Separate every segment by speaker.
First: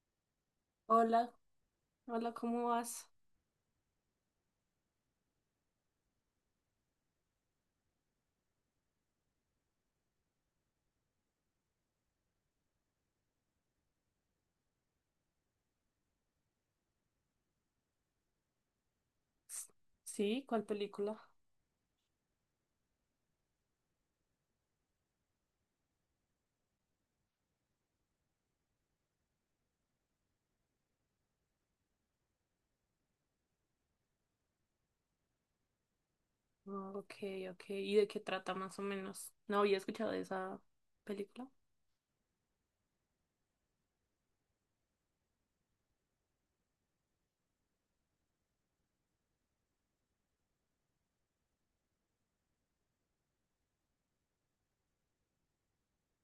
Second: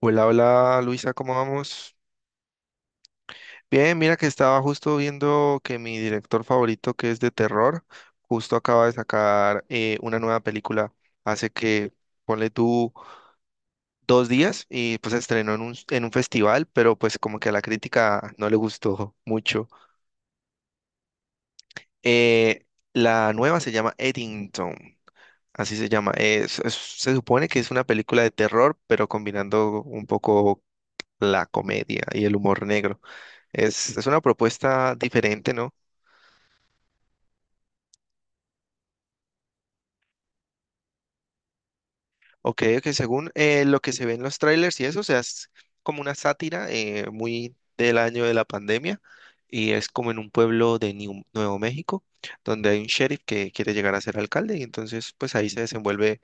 Speaker 1: Hola, hola Luisa,
Speaker 2: Hola,
Speaker 1: ¿cómo vamos?
Speaker 2: hola, ¿cómo vas?
Speaker 1: Bien, mira que estaba justo viendo que mi director favorito, que es de terror, justo acaba de sacar una nueva película hace que, ponle tú, dos días y pues se estrenó en en un festival, pero pues como que a la crítica no le gustó mucho.
Speaker 2: S- Sí, ¿cuál película?
Speaker 1: Eh, la nueva se llama Eddington, así se llama. Se supone que es una película de terror, pero combinando un poco la comedia y el humor negro. Es una propuesta diferente, ¿no?
Speaker 2: Ah, ok, ok. ¿Y de qué trata más o menos? No había escuchado de esa película.
Speaker 1: Ok, que según lo que se ve en los trailers y eso, o sea, es como una sátira muy del año de la pandemia y es como en un pueblo de Nuevo México, donde hay un sheriff que quiere llegar a ser alcalde y entonces pues ahí se desenvuelve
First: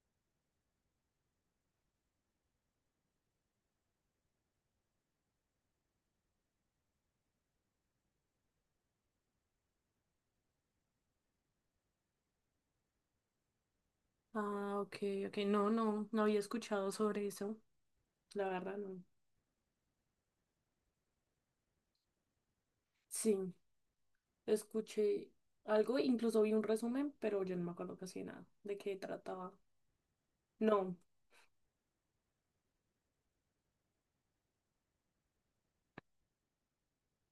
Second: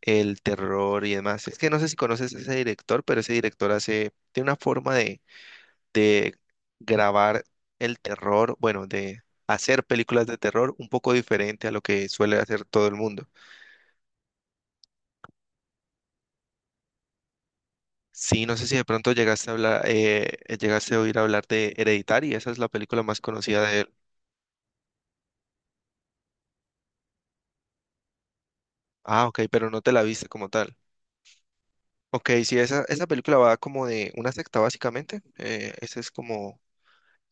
Speaker 1: el terror y demás. Es que no sé si conoces a ese director, pero ese director hace, tiene una forma de grabar el terror, bueno, de hacer películas de terror un poco diferente a lo que suele hacer todo el mundo.
Speaker 2: Ah, ok, ok. No, no, no había escuchado sobre eso.
Speaker 1: Sí,
Speaker 2: La
Speaker 1: no sé si
Speaker 2: verdad,
Speaker 1: de
Speaker 2: no.
Speaker 1: pronto llegaste a hablar, llegaste a oír hablar de Hereditary, esa es la película más
Speaker 2: Sí,
Speaker 1: conocida de él.
Speaker 2: escuché algo, incluso vi un resumen, pero yo no me acuerdo casi nada de qué
Speaker 1: Ah, ok,
Speaker 2: trataba.
Speaker 1: pero no te la viste como tal.
Speaker 2: No.
Speaker 1: Ok, sí, esa película va como de una secta básicamente, ese es como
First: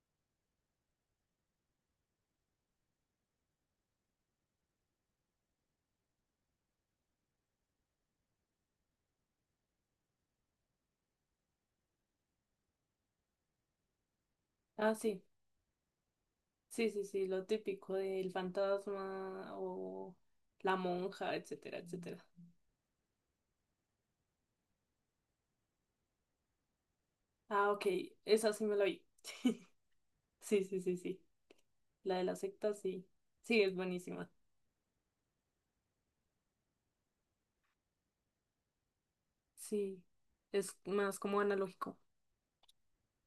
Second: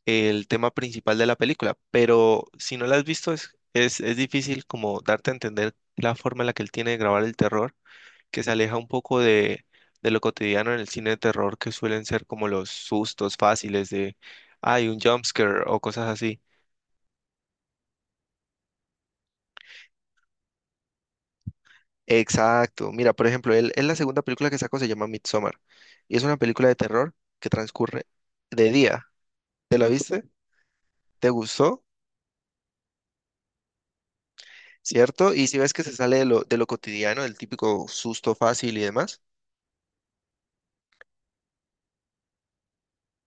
Speaker 1: el tema principal de la película, pero si no la has visto es difícil como darte a entender la forma en la que él tiene de grabar el terror, que se aleja un poco de lo cotidiano en el cine de terror, que suelen ser como los sustos fáciles de, hay
Speaker 2: Ah,
Speaker 1: un
Speaker 2: sí.
Speaker 1: jumpscare o cosas así.
Speaker 2: Sí, sí, sí, lo típico del fantasma o la monja, etcétera, etcétera.
Speaker 1: Exacto. Mira, por ejemplo, él la segunda película que sacó se llama Midsommar y es una película de terror que
Speaker 2: Ah, ok,
Speaker 1: transcurre
Speaker 2: esa sí
Speaker 1: de
Speaker 2: me la vi.
Speaker 1: día. ¿Te la viste?
Speaker 2: Sí, sí, sí, sí.
Speaker 1: ¿Te gustó?
Speaker 2: La de la secta, sí. Sí, es buenísima.
Speaker 1: ¿Cierto? Y si ves que se sale de lo cotidiano, del típico susto fácil y demás.
Speaker 2: Sí, es más como analógico.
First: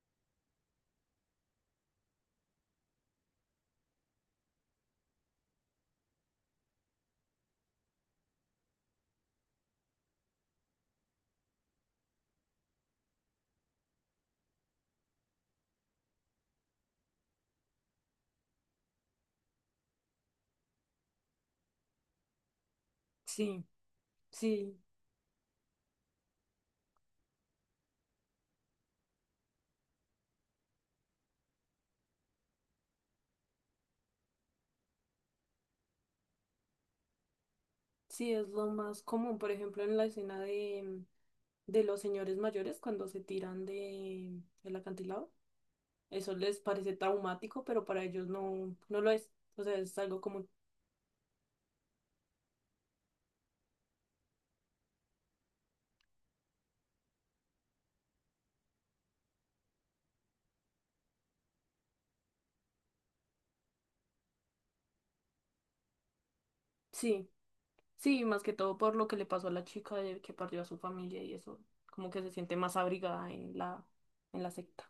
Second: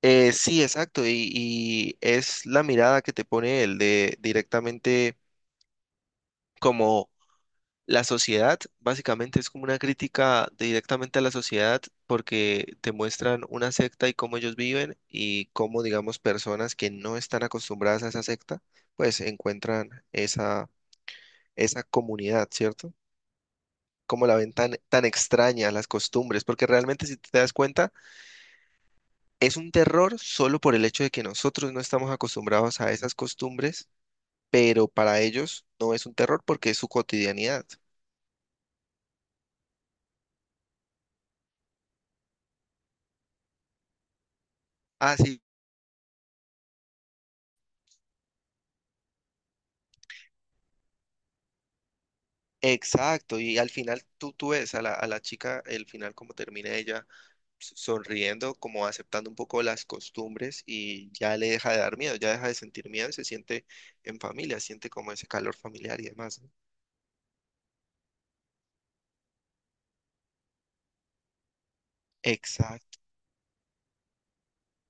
Speaker 1: Sí, exacto. Y es la mirada que te pone él de directamente como la sociedad. Básicamente es como una crítica directamente a la sociedad porque te muestran una secta y cómo ellos viven y cómo, digamos, personas que no están acostumbradas a esa secta, pues encuentran esa comunidad, ¿cierto?
Speaker 2: Sí,
Speaker 1: Cómo la ven
Speaker 2: sí,
Speaker 1: tan extraña, las costumbres, porque realmente si te das cuenta, es un terror solo por el hecho de que nosotros no estamos acostumbrados a esas costumbres, pero para ellos no es un terror porque es su cotidianidad.
Speaker 2: sí, es lo más común. Por ejemplo, en la escena de, de los señores mayores cuando se tiran de, del acantilado,
Speaker 1: Así
Speaker 2: eso les parece traumático, pero para ellos no, no lo es. O sea, es algo común.
Speaker 1: exacto, y al final tú ves a a la chica, el final como termina ella sonriendo, como aceptando un poco las costumbres y ya le deja de dar miedo, ya deja de sentir miedo y se siente en familia, siente como ese calor familiar y demás, ¿no?
Speaker 2: Sí, sí, más que todo por lo que le pasó a la chica de que perdió a su familia y eso, como que se siente más
Speaker 1: Exacto,
Speaker 2: abrigada en la secta.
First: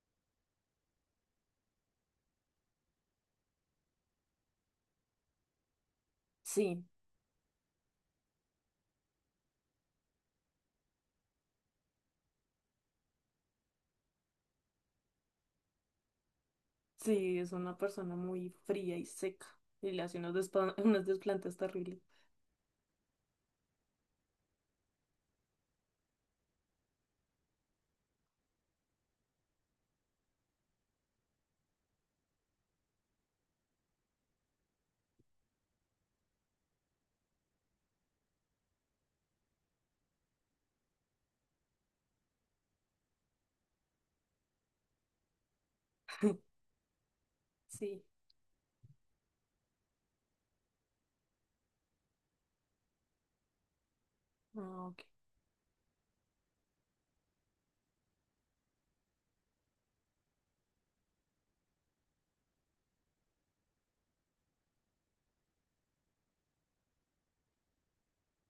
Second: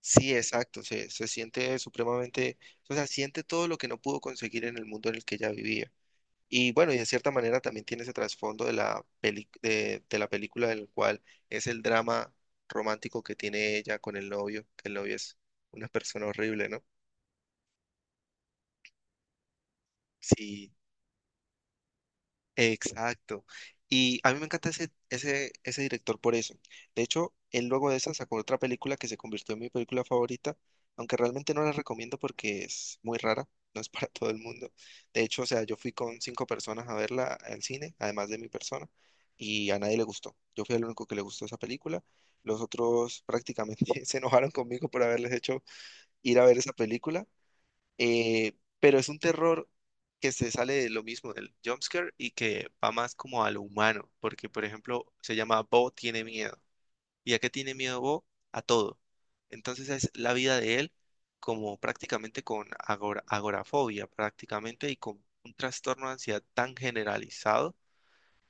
Speaker 1: sí, exacto, se siente supremamente, o sea, siente todo lo que no pudo conseguir en el mundo en el que ella vivía. Y
Speaker 2: Sí.
Speaker 1: bueno, y de cierta manera también tiene ese trasfondo de la de la película, del cual es el drama romántico que tiene ella con el novio, que el novio es una persona horrible, ¿no?
Speaker 2: Sí, es una persona muy fría y seca. Y le hace
Speaker 1: Sí,
Speaker 2: unas desplantes terribles.
Speaker 1: exacto. Y a mí me encanta ese director por eso. De hecho, él luego de esa sacó otra película que se convirtió en mi película favorita, aunque realmente no la recomiendo porque es muy rara, no es para todo el mundo. De hecho, o sea, yo fui con cinco personas a verla al cine, además de mi persona, y a nadie le gustó. Yo fui el único que le gustó esa película. Los otros prácticamente se enojaron conmigo por haberles hecho ir a ver esa película,
Speaker 2: Sí.
Speaker 1: pero es un terror que se sale de lo mismo del jumpscare y que va más como a lo humano, porque por
Speaker 2: Ah, ok.
Speaker 1: ejemplo se llama Bo tiene miedo. ¿Y a qué tiene miedo Bo? A todo. Entonces es la vida de él como prácticamente con agorafobia prácticamente y con un trastorno de ansiedad tan generalizado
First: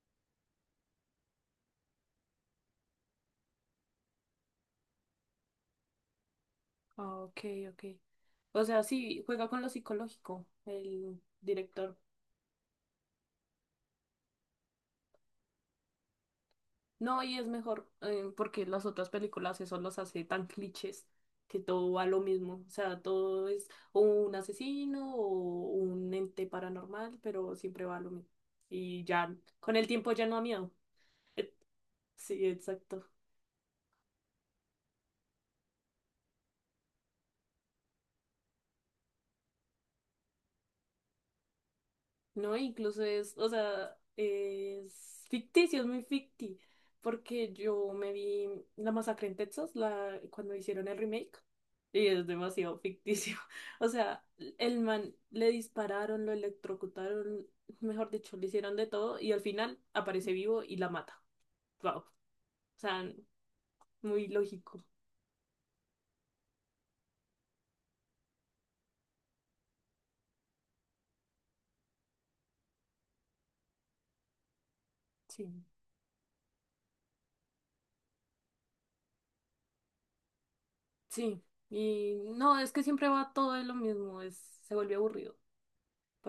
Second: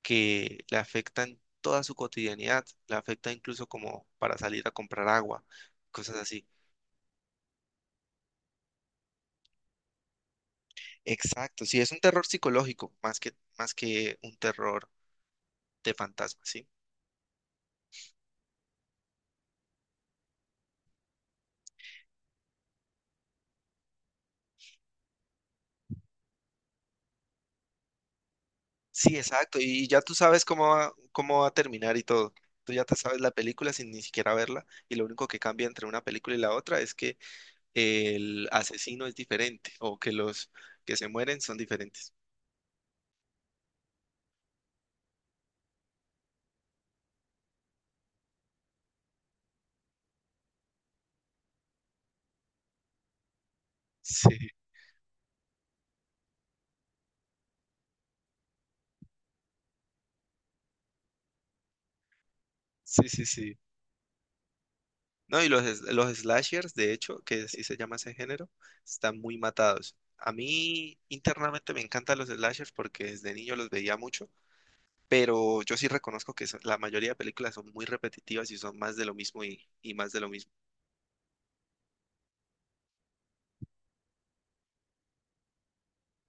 Speaker 1: que le afecta en toda su cotidianidad, le afecta incluso como para salir a comprar agua, cosas así.
Speaker 2: Ah, ok, ok. O sea, sí, juega con lo psicológico, el
Speaker 1: Exacto, sí, es
Speaker 2: director.
Speaker 1: un terror psicológico más más que un terror de fantasma, ¿sí?
Speaker 2: No, y es mejor, porque las otras películas eso los hace tan clichés que todo va a lo mismo. O sea, todo es o un asesino o un ente paranormal, pero siempre va a lo mismo. Y
Speaker 1: Sí,
Speaker 2: ya,
Speaker 1: exacto,
Speaker 2: con el
Speaker 1: y ya
Speaker 2: tiempo
Speaker 1: tú
Speaker 2: ya no da
Speaker 1: sabes
Speaker 2: miedo.
Speaker 1: cómo cómo va a
Speaker 2: Eh,
Speaker 1: terminar y todo.
Speaker 2: Sí,
Speaker 1: Tú ya te
Speaker 2: exacto.
Speaker 1: sabes la película sin ni siquiera verla y lo único que cambia entre una película y la otra es que el asesino es diferente o que los que se mueren son diferentes.
Speaker 2: No, incluso es, o sea, es ficticio, porque yo me vi La Masacre en Texas, la, cuando hicieron el remake, y es demasiado ficticio. O sea,
Speaker 1: Sí,
Speaker 2: el man le dispararon, lo electrocutaron, mejor dicho, le hicieron de todo, y al final aparece vivo y la mata. Wow. O
Speaker 1: sí,
Speaker 2: sea,
Speaker 1: sí, sí.
Speaker 2: muy lógico.
Speaker 1: No, y los slashers, de hecho, que así se llama ese género, están muy matados. A mí internamente me encantan los slashers porque desde niño los veía mucho, pero
Speaker 2: Sí.
Speaker 1: yo sí reconozco que la mayoría de películas son muy repetitivas y son más de lo mismo y más de lo mismo.
Speaker 2: Sí. Y no, es que siempre va todo de lo mismo, es, se vuelve aburrido.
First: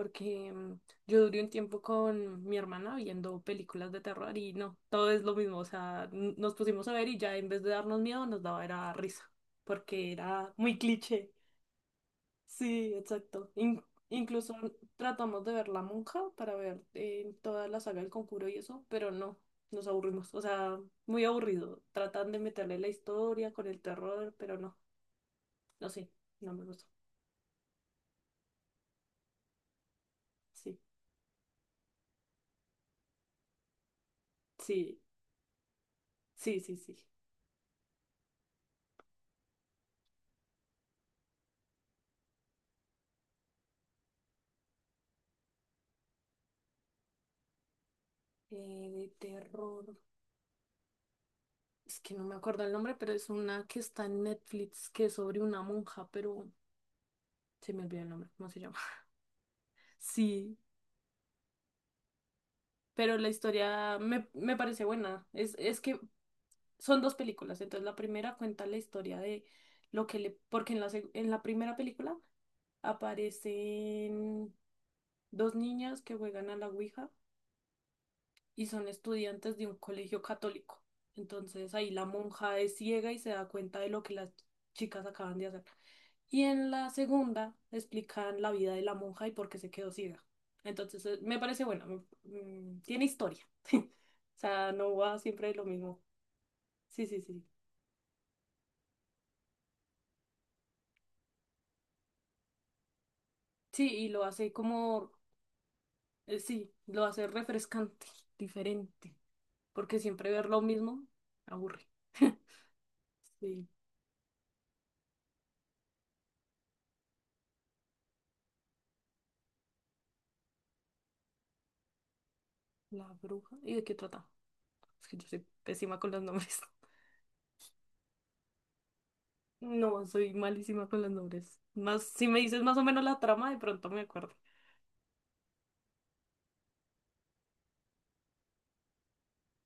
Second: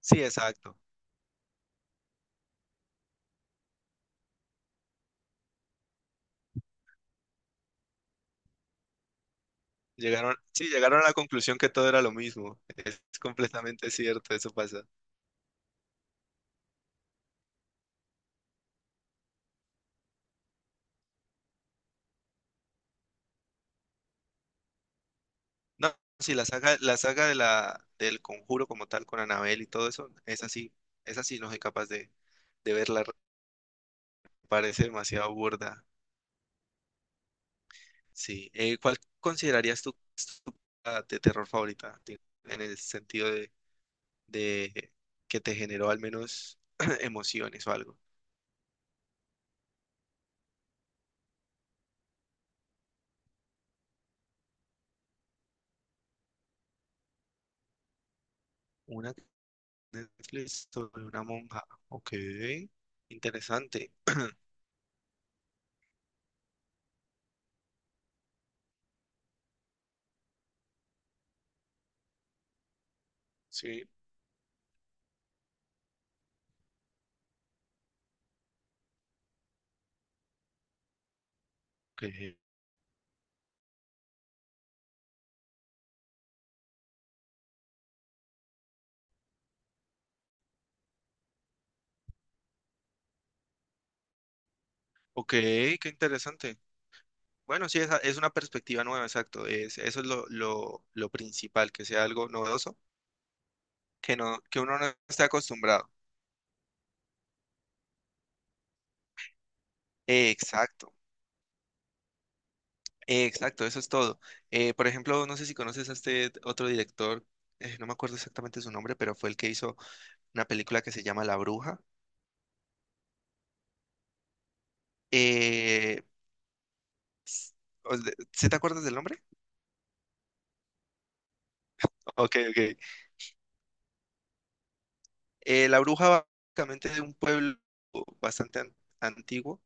Speaker 1: Sí, exacto.
Speaker 2: mm, yo duré un tiempo con mi hermana viendo películas de terror y no, todo es lo mismo, o sea, nos pusimos a ver y ya en vez de darnos miedo nos daba era risa, porque
Speaker 1: Llegaron,
Speaker 2: era
Speaker 1: sí,
Speaker 2: muy
Speaker 1: llegaron a la
Speaker 2: cliché.
Speaker 1: conclusión que todo era lo mismo.
Speaker 2: Sí,
Speaker 1: Es
Speaker 2: exacto.
Speaker 1: completamente cierto, eso
Speaker 2: Incluso
Speaker 1: pasa.
Speaker 2: tratamos de ver La Monja para ver toda la saga del Conjuro y eso, pero no, nos aburrimos, o sea, muy aburrido. Tratan de meterle la historia con el terror, pero no, no
Speaker 1: No,
Speaker 2: sé,
Speaker 1: sí,
Speaker 2: no me gustó.
Speaker 1: la saga de del Conjuro como tal, con Anabel y todo eso,
Speaker 2: Sí,
Speaker 1: es así, no soy capaz de verla, parece
Speaker 2: sí,
Speaker 1: demasiado burda.
Speaker 2: sí, sí, sí.
Speaker 1: Sí, ¿cuál considerarías tu película de terror favorita? Digo, en el sentido de que te generó al menos emociones o algo.
Speaker 2: De terror. Es que no me acuerdo el nombre, pero es una que está en Netflix, que es sobre una monja, pero se me olvidó el nombre, ¿cómo se llama?
Speaker 1: Una
Speaker 2: Sí,
Speaker 1: Netflix sobre una monja. Ok,
Speaker 2: pero la
Speaker 1: interesante.
Speaker 2: historia me parece buena. Es que son dos películas, entonces la primera cuenta la historia de lo que le... Porque en en la primera película
Speaker 1: Sí,
Speaker 2: aparecen dos niñas que juegan a la Ouija y son estudiantes de un colegio católico. Entonces ahí la
Speaker 1: ok.
Speaker 2: monja es ciega y se da cuenta de lo que las chicas acaban de hacer. Y en la segunda explican la vida de la monja y por qué se quedó ciega. Entonces me parece bueno, tiene historia. O sea, no va
Speaker 1: Ok,
Speaker 2: siempre de lo
Speaker 1: qué
Speaker 2: mismo.
Speaker 1: interesante.
Speaker 2: Sí, sí, sí.
Speaker 1: Bueno, sí, es una perspectiva nueva, exacto. Es, eso es lo principal, que sea algo novedoso,
Speaker 2: Sí, y
Speaker 1: que
Speaker 2: lo
Speaker 1: no,
Speaker 2: hace
Speaker 1: que uno no
Speaker 2: como,
Speaker 1: esté acostumbrado.
Speaker 2: sí, lo hace refrescante, diferente, porque siempre ver lo
Speaker 1: Exacto,
Speaker 2: mismo aburre.
Speaker 1: exacto,
Speaker 2: Sí,
Speaker 1: eso es todo. Por ejemplo, no sé si conoces a este otro director, no me acuerdo exactamente su nombre, pero fue el que hizo una película que se llama La Bruja.
Speaker 2: la bruja. ¿Y de qué trata? Es que yo soy pésima
Speaker 1: Eh,
Speaker 2: con los nombres.
Speaker 1: ¿Sí te acuerdas del nombre?
Speaker 2: No, soy malísima con los nombres. Más, si
Speaker 1: Ok,
Speaker 2: me dices más
Speaker 1: ok.
Speaker 2: o menos la trama, de pronto me acuerdo.
Speaker 1: La bruja va básicamente de un pueblo bastante antiguo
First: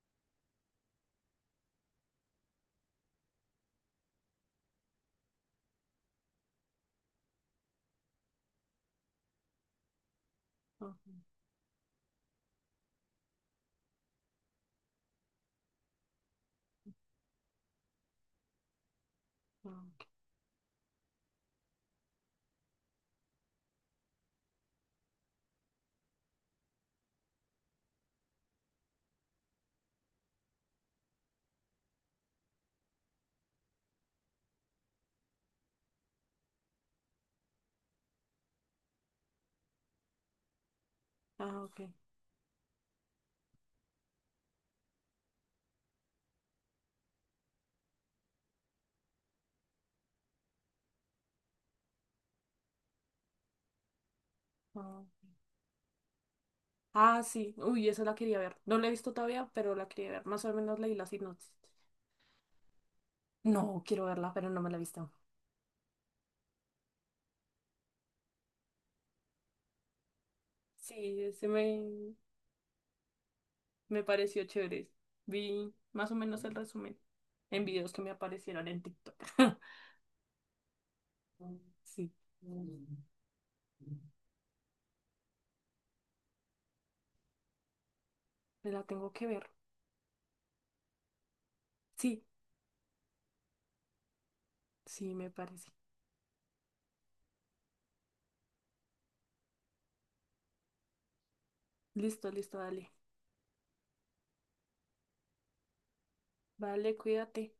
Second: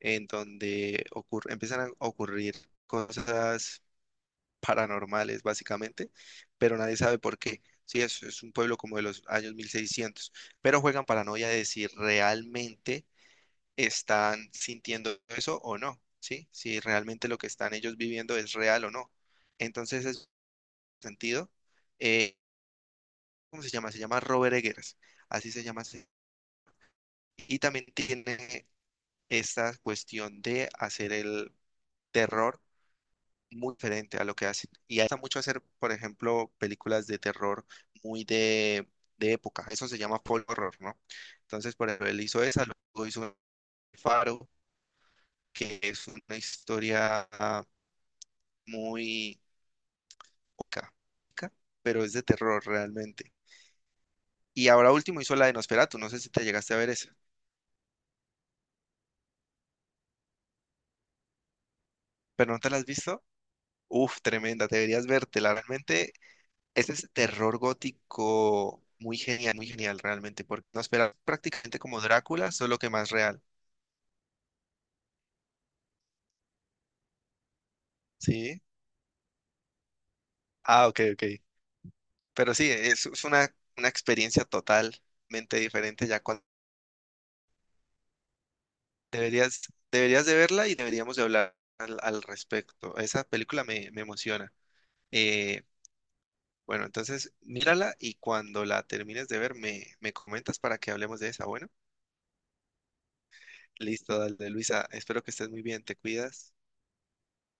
Speaker 1: en donde ocurre, empiezan a ocurrir cosas paranormales básicamente, pero nadie sabe por qué. Sí, es un pueblo como de los años 1600, pero
Speaker 2: Ah,
Speaker 1: juegan paranoia de si realmente están sintiendo eso o no, ¿sí? Si realmente lo que están ellos viviendo es real o no.
Speaker 2: ah,
Speaker 1: Entonces,
Speaker 2: ok.
Speaker 1: es sentido. Eh, cómo se llama Robert Eggers, así se llama. Y también tiene esta cuestión de hacer el terror muy diferente a lo que hacen. Y hace mucho hacer, por ejemplo, películas de terror muy de época. Eso se llama folk horror, ¿no?
Speaker 2: Ah,
Speaker 1: Entonces,
Speaker 2: ok.
Speaker 1: por ejemplo, él hizo esa, luego hizo Faro, que es una historia muy poca, pero es de terror realmente. Y ahora
Speaker 2: Ah,
Speaker 1: último hizo la de Nosferatu, no sé si te llegaste a ver esa,
Speaker 2: ah, sí. Uy, esa la quería ver. No la he visto todavía, pero la quería ver. Más o menos leí la sinopsis.
Speaker 1: pero no te la has visto.
Speaker 2: No, quiero
Speaker 1: Uf,
Speaker 2: verla, pero no
Speaker 1: tremenda,
Speaker 2: me la he
Speaker 1: deberías
Speaker 2: visto.
Speaker 1: vértela. Realmente, ese es terror gótico muy genial realmente, porque no espera
Speaker 2: Sí, ese
Speaker 1: prácticamente como
Speaker 2: me,
Speaker 1: Drácula, solo que más real.
Speaker 2: me pareció chévere. Vi más o menos el resumen en videos que me
Speaker 1: ¿Sí?
Speaker 2: aparecieron en TikTok.
Speaker 1: Ah, ok, ok.
Speaker 2: Sí,
Speaker 1: Pero
Speaker 2: me
Speaker 1: sí, es una experiencia totalmente diferente ya cuando
Speaker 2: la tengo que ver.
Speaker 1: deberías, deberías de verla y deberíamos de hablar al
Speaker 2: Sí,
Speaker 1: respecto. Esa película me emociona.
Speaker 2: sí, me
Speaker 1: Eh,
Speaker 2: parece.
Speaker 1: bueno, entonces mírala y cuando la termines de ver me comentas para que hablemos de esa. Bueno,
Speaker 2: Listo, listo, dale.
Speaker 1: listo, dale, Luisa. Espero que estés muy bien. Te cuidas.
Speaker 2: Vale, cuídate.